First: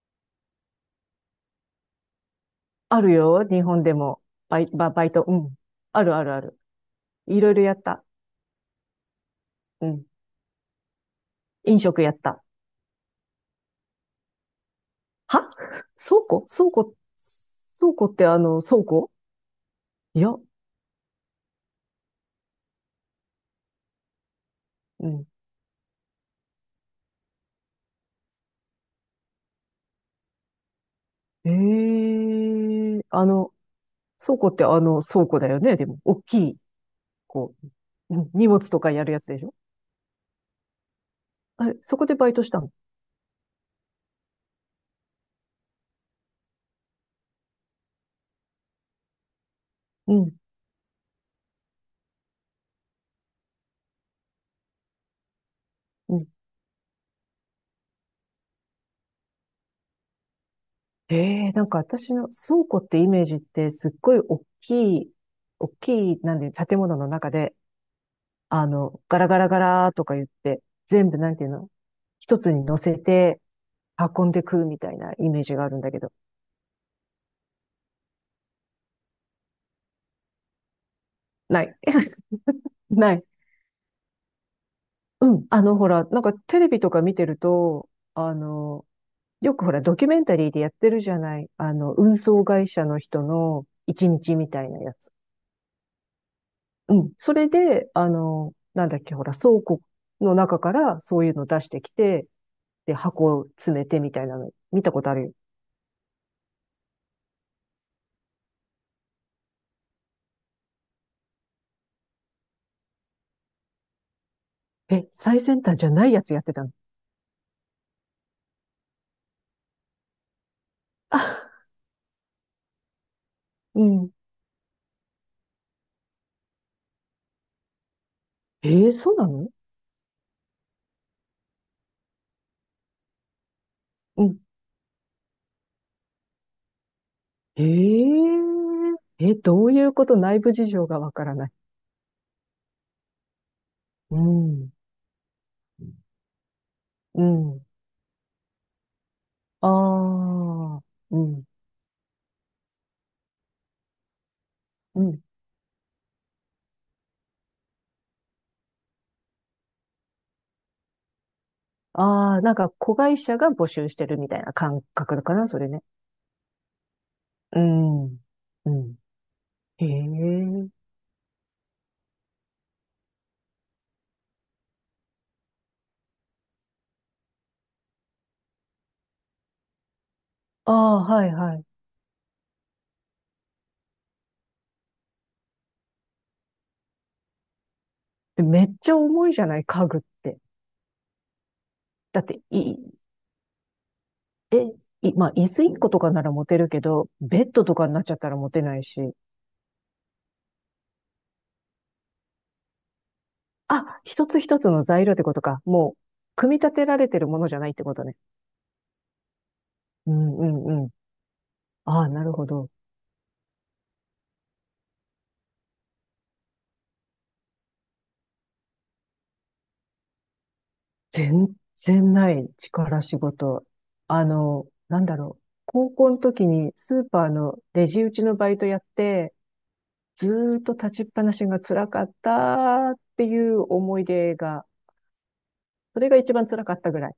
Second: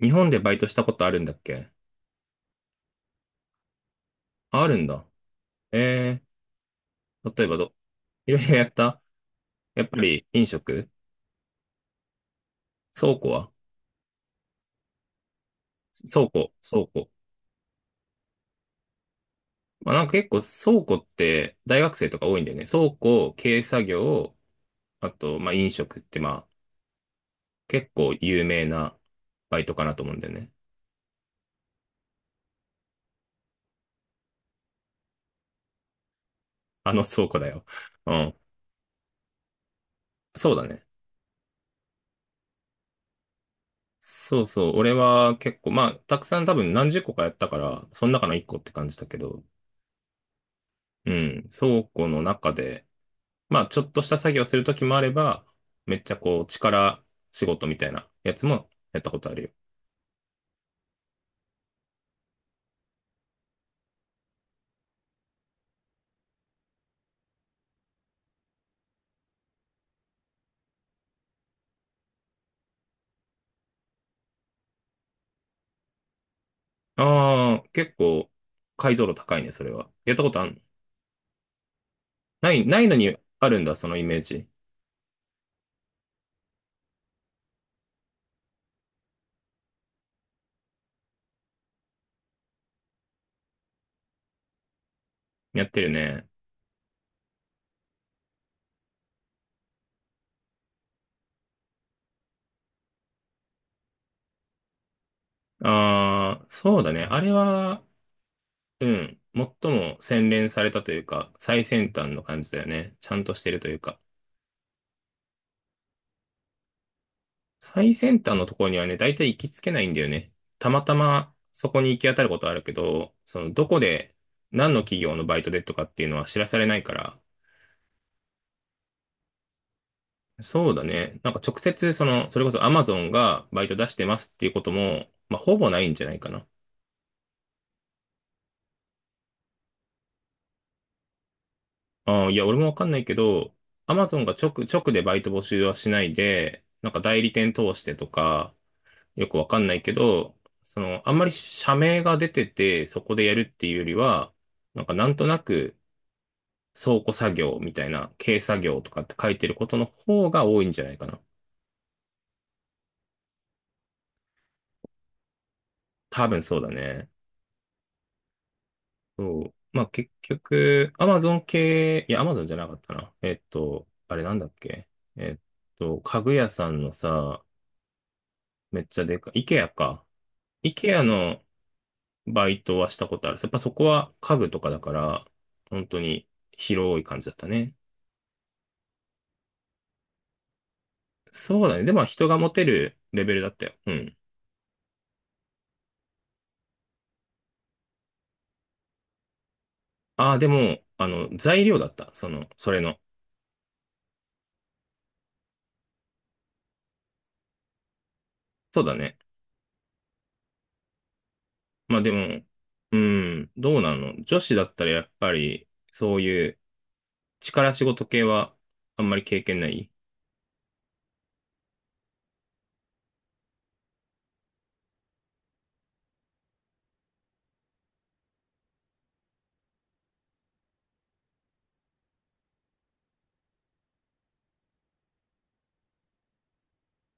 日本でバイトしたことあるんだっけ？あるよ、日本でも。ああるんだ。バイト、うん。あるえあるある。い例えろいばろやった。いろいろやった？やうっぱん。り飲食？飲食やった。倉庫は？は倉庫倉倉庫、庫。倉庫って倉庫まあ、なんかい結や、構倉庫って大学生とか多いんだよね。倉庫、軽作業、うあん。と、まあ、飲食ってまあ、結構有名なバイトかなと思うんだよね。ええあの、倉庫って倉庫だよね、でも。大きい、あの倉庫だこよ。うう、うん、ん。荷物とかやるやつでしょ？そうだね。あれ、そこでバイトしたの？そうそう。俺は結構、まあ、たくさん多分何十個かやったから、その中の一個って感じだけど。うん、うん。倉庫の中で、まあ、ちょっとした作業するときもあれば、めっちうゃん。こう、力仕事みたいなやつもやったことあるよ。えなんか私の倉庫ってイメージってすっごい大きい、大きい、なんで、建物の中で、ガラガラガラとか言って、全部なんていうの？一つに乗せて運んでくるみたいなイメージがあるんだけど。ああ、結構、解像度高いね、それは。やったことあんの？ない。ない、ないの なにい。あるんだ、そのイメージ。うん。ほら、なんかテレビとか見てると、よくほら、ドキュメンタリーでやってるじゃない。運送会社の人の一日みたいなやつ。やってるね。うん。それで、なんだっけ、ほら、倉庫の中からそういうの出してきて、で、箱を詰めてみたいなの、見たことあるよ。ああ、そうだね。あれは、うん、最も洗練されたというか、最先端の感じだよね。ちゃんとしてるというか。え、最先端じゃないやつやってたの？最先端のところにはね、大体行きつけないんだよね。たまたま そこに行き当たることはあるけど、そのどこうん。で何の企業のバイトでとかっていうのは知らされないから。そうなの？そうだね。なんか直接その、それこそ Amazon がバイト出してまうすっん。ていうことも、まあほぼないんじゃないかな。え、どういうこと？内部事情がわからない。あーいや、俺もわかんないけど、う Amazon がん。直でバイト募集はしないで、なんか代う理店ん。通してとか、よくわかんないけあど、そあ、の、あんうまりん。社名が出てて、そこでやるっていうよりは、なんかうなんん。となく、倉庫作業みたいな、軽作業とかって書いてることの方が多いんじゃないかな。ああ、なんか子会社が募集してるみたいな感覚だかな、それね。多分そうだね。うん。うん。そう。まへあ結え。局、Amazon 系、いや、Amazon じゃなかったな。えっと、あれなんだっけ。えっ家具屋さんのさ、めっちゃでかい、IKEA か。ああ、IKEA はいのはい。バイトはしたことある。やっぱそこは家具とかだから、本当に広い感じだったね。でめっちゃ重いじゃない、家具って。そうだね。でもだっ人がて、持てい、るレベルだったよ。うん。え、い、まあ、椅子1個とかなら持てるけど、ベッドとかになっちゃったら持てないし。ああ、でも、あの、材料だった。その、それの。あ、一つ一つの材料ってことか。もう、組み立てられてるものじゃないってことね。そうだね。うんうんうん。まあああ、でなるも、ほど。うん、どうなの？女子だったらやっぱり、そういう力仕事系はあんまり経験ない？全然ない力仕事。なんだろう。高校の時にスーパーのレジ打ちのバイトやって、ずーっと立ちっぱなしが辛かったっていう思い出が、それが一番辛かったぐらい。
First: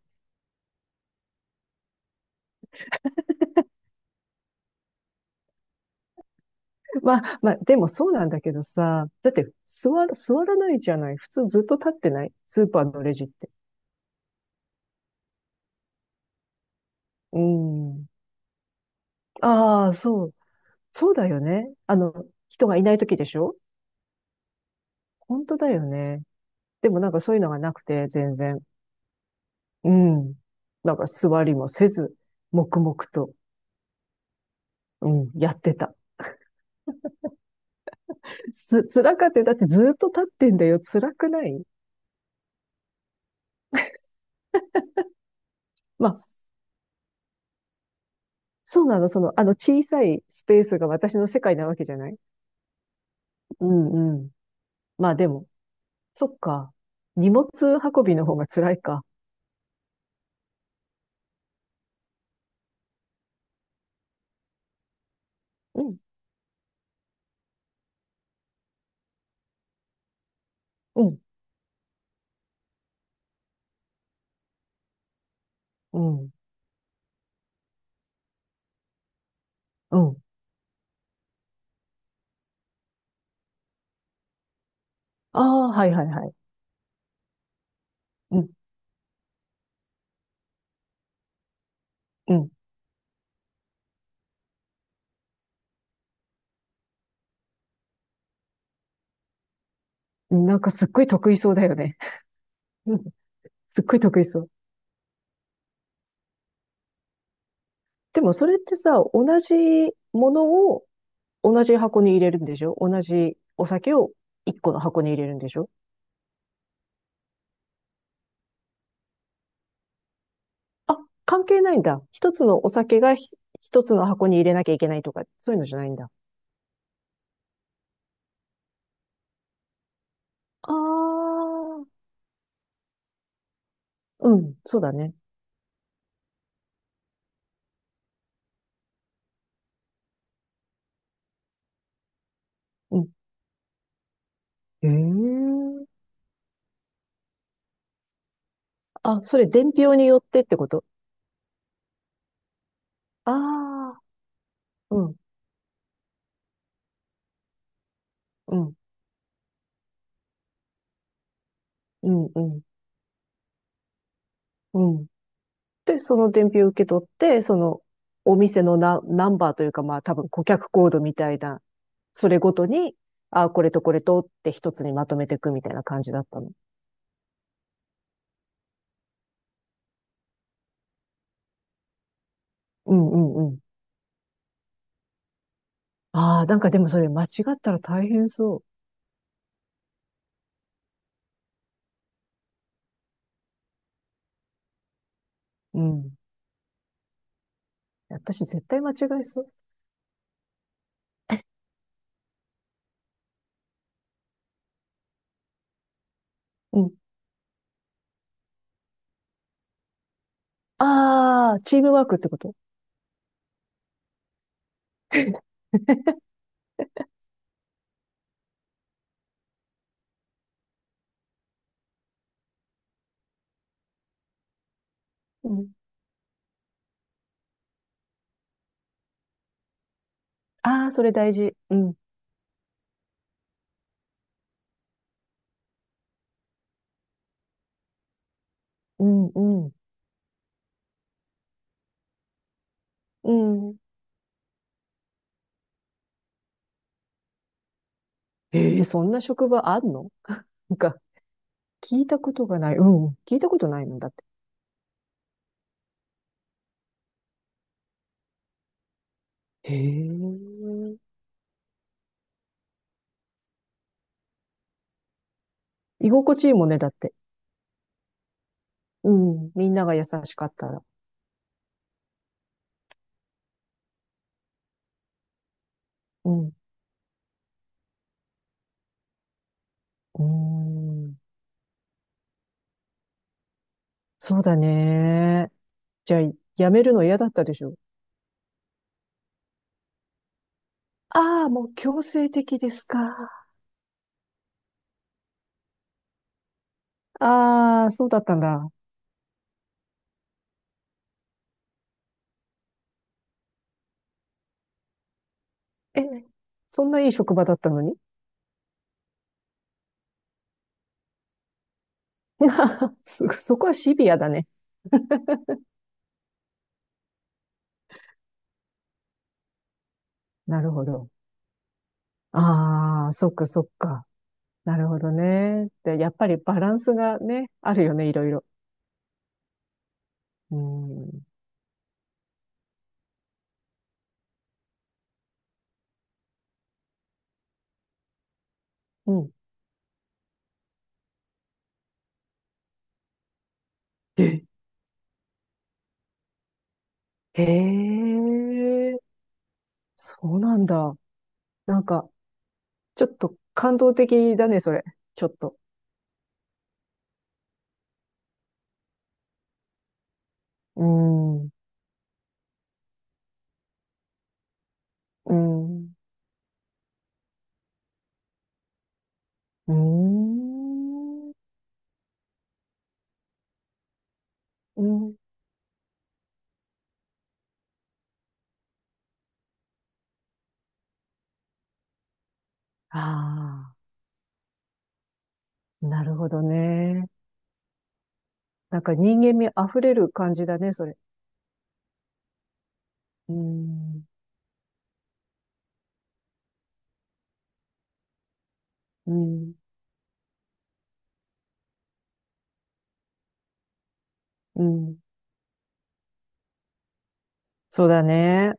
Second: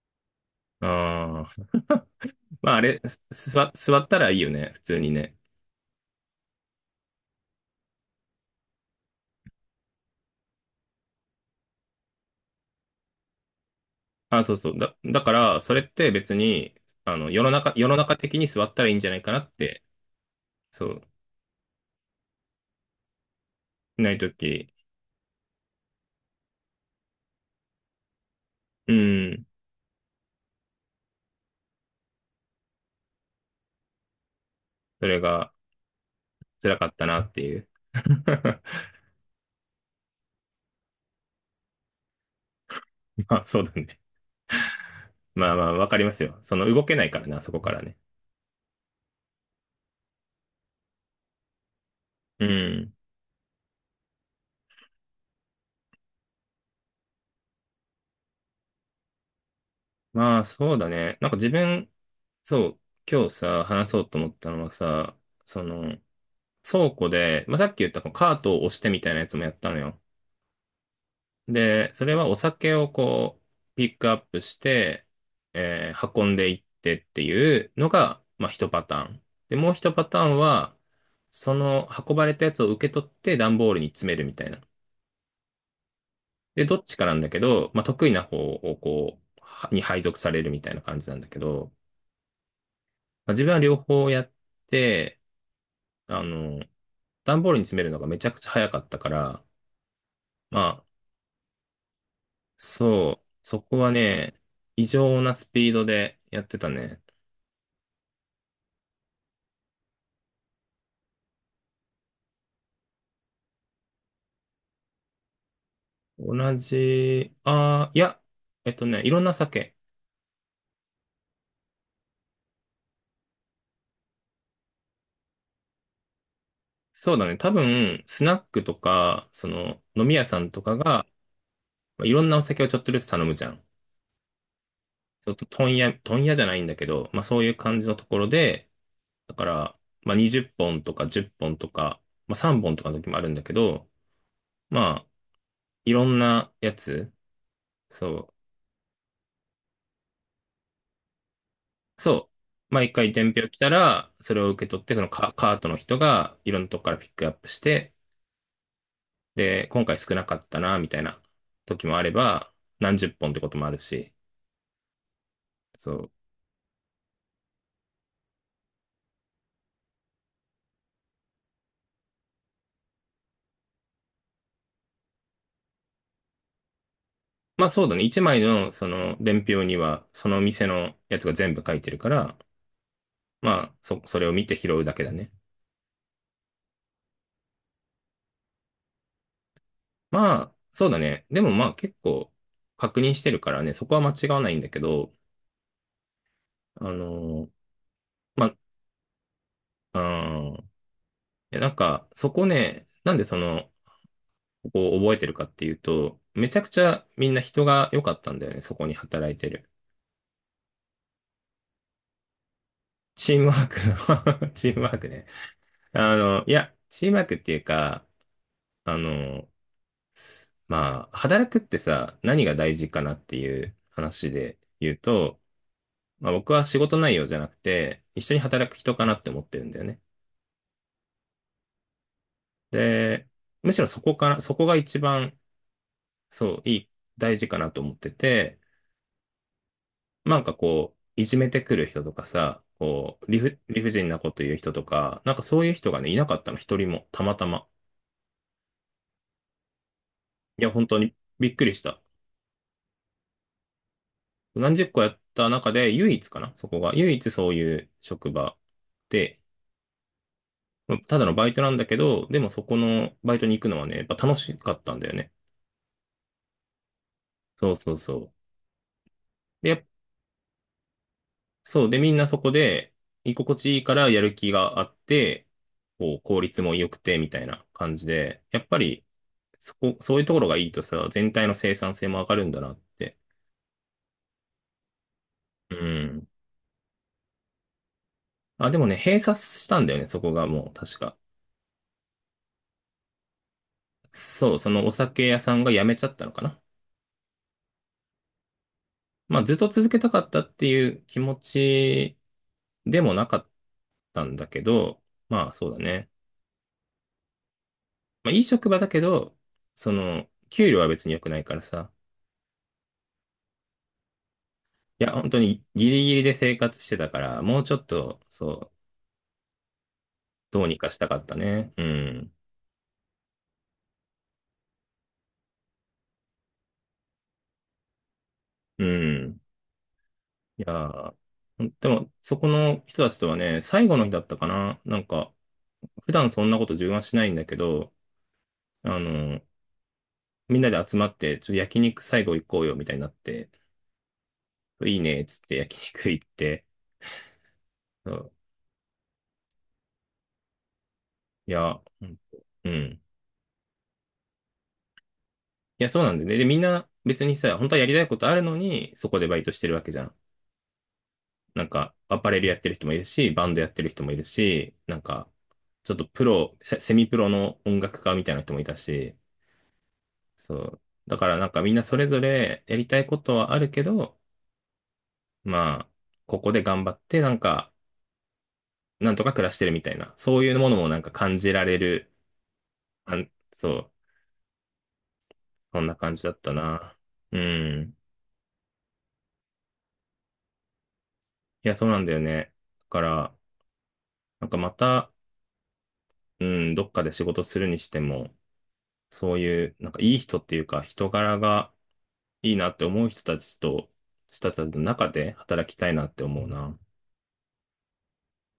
ああ、まああれ、座ったらいいよね、普通にね。まあまあ、でもそうなんだけどさ、だって座る、座らないじゃない。普通ずっと立ってない？スーパーのレジって。あ、そうそう。だから、それって別に、あの、う世のん。中的に座ったらいいんじゃないかなって。ああ、そう。そう、そうだよね。人がいない時でしょ？ないとき、本当だよね。でもなんかそういうのがなくて、全然。うん、うん。なんか座りもせず、黙々と、そうれん、がやってた。辛かったなっていう。辛かったよ。だってずっと立ってんだよ。辛くない？まあそうだね。まあまあ、わかりままあ、すよ。その動けないからな、そこからね。そうなの。その、あの小さいスペースが私の世界なわけじゃない？うん。うんうん。まあでも、そっか。荷物運びの方が辛いか。まあ、そうだね。なんか自分、そう、今日さ、話そうと思ったのはさ、そうの、ん、倉庫で、まあ、さっき言ったこうカートを押してみたいなやつもやったのよ。うん、で、それはお酒をこう、ピックアップして、う運ん、んでいってっていうのが、まあ、一パターン。で、もう一うパん。ターンは、その運ばれたやつを受け取って段ボールに詰めるみたいな。ああ、はいはいはい。で、どっちかなんだけど、まあ、得意な方うん、をこう、はに配属されるみたいな感じなんだけど、うん。まあ、自分は両方やって、あの、段ボールに詰めるのがめちゃくちゃ早かったから。なまんかあ、すっごい得意そうだよね。そう、そこすっはごい得意ね、そう。異常なスピードでやってたね。でもそれってさ、同じものを同じ箱に入れるんでしょ？同じお酒を一個の箱に入れるんでしょ？同じ、ああ、いや、えっとね、いろんな酒。あ、関係ないんだ。一つのお酒が一つの箱に入れなきゃいけないとか、そういうのじゃないんだ。そうだね、多分、スナックとか、その、飲み屋さんとあかが、あ、まあいろんなお酒をちょっとずつ頼むじゃん。うん、そうだね。ちょっと問屋じゃないんだけど、まあそういう感じのところで、だから、まあ20本とか10本とか、まあ3本とかのう時ん。もあるんだけど、へまあ、え。いろんなやつ、そう、あ、それ伝票によってってこと？そう。毎回伝あ票来たあら、それを受け取って、ー、そのうん、カートの人がいろんなとこからピックアップして、うん、で、今回少なかったな、みたいな時もあれうん、うば、ん、何十本ってこともあるし。うん。そで、う。その伝票を受け取って、そのお店のナンバーというか、まあ多分顧客コードみたいな、それごとに、あ、これとこれとって一つにまとめていくみたいな感じだったの？まあそうだね。一枚のその伝票には、その店のやつが全部書いてるから、うんうんうん。まあ、それを見て拾うだけだね。ああ、なんかでもそれ間違ったら大変そまあ、そうだね。でもまあ結構確認してるからね、そこは間違わないんだけど。う。うん。あのー私ま絶対間違えそう。あ、うん。で、なんか、そこね、なんでその、ここを覚えてるかっていうと、めちゃくちうん。ゃみんな人が良かったんだよね、そこに働いてる。ああ、チームワークってこと？チームワーク。 チームワークね。あの、いや、チームワークっていうか、あの、まあ、働くってさ、何が大事かなっていう話で言うと、うん。まあ、僕は仕事内容じゃなくて、一緒に働く人かなって思ってるんだよね。ああ、それ大事。うん。で、むしろそこから、そこが一番、そう、いい、大事かなと思ってて、うん、うん。なんかこう、いじめてくる人とかさ、こう、うん。理不尽なこと言う人とか、なんかそういう人がね、いなかったの、一人も、たまたま。ええ、そんな職場あんの？いや、なん本か、当にびっくりした。聞いたことがない。うん。聞いたことないのだって。何十個やった中で、唯一かな、そこが。唯一そういう職場で、へえ。まあただのバイトなんだけど、でもそこのバイトに行くのはね、やっぱ楽しかったんだよね。居心地いいもんね、だって。そうそうそう。うん。でみやんっなが優しかったら。そう。で、みんなそこで、居心地いいからやる気があって、こう、う効ん。率も良くて、みたいな感じで、やっぱり、そこ、そういうーうところがいいとさ、ん。全体の生産性も上がるんだなって。そうだね。うじゃあ、ん。辞めるの嫌だったでしょ？あ、でもね、閉鎖したんだよね、そこがもう、確か。ああー、もう強制的ですか？そう、そのお酒屋さんが辞めちゃったのかな。ああ、そうだったんだ。まあ、ずっと続けたかったっていう気持ちでもなかったんだけど、まあ、そうだえ、ね。そんないい職場だったのに？ まあ、いい職場だけど、その、給料は別に良くないからさ。そこはシビアだね。いや、本当にギリギリで生活してたから、もうちょっと、そう、などうるにほかしたど。かったね。うん。ああ、そっかそっか。なるほどね。で、やっぱりバランスがね、あるよね、いろいろ。うん。ういやん。ー、でも、そこの人たちとはね、最後の日だったかな。なんか、普段そんなこと自分はしないんだけど、あうん。の、みんなで集まって、ちょっと焼肉最後行こうよ、みたいになって、えいいね、っつって焼肉行って、へそう。え、そうなんだ。いや、なんうか、んうん。ちょっと感動的だね、それ。ちょっと。いや、そうなんだよね。で、みんな別にさ、本当はやりたいことあるのに、そこでバイトしてるわけじゃん。うーん、うなんか、アパレルやってる人もいるし、バンドやってる人もいるし、なんか、ーちょん、っとプロ、セセミプロの音楽家みたいな人もいたし。うーそう。だかん、らなんかみんなそれぞれやりたいことはあるけど、うん。まあ、ここで頑張って、なんか、なんとか暮らしてるみたいな、そういうものもなんか感じられる、あん、そあう、そんあ、ななる感じほだっどたな。ね。うん。なんか人間味あふれる感じだね、それ。いや、そうなんだよね。だかうーら、ん、なんかまた、うん、どっかで仕事するにしても、うそうん、いう、なんかいい人っていうか、人柄が、いいなって思う人たちと、人たうちのん。中で働きたいなって思うな。そうだね。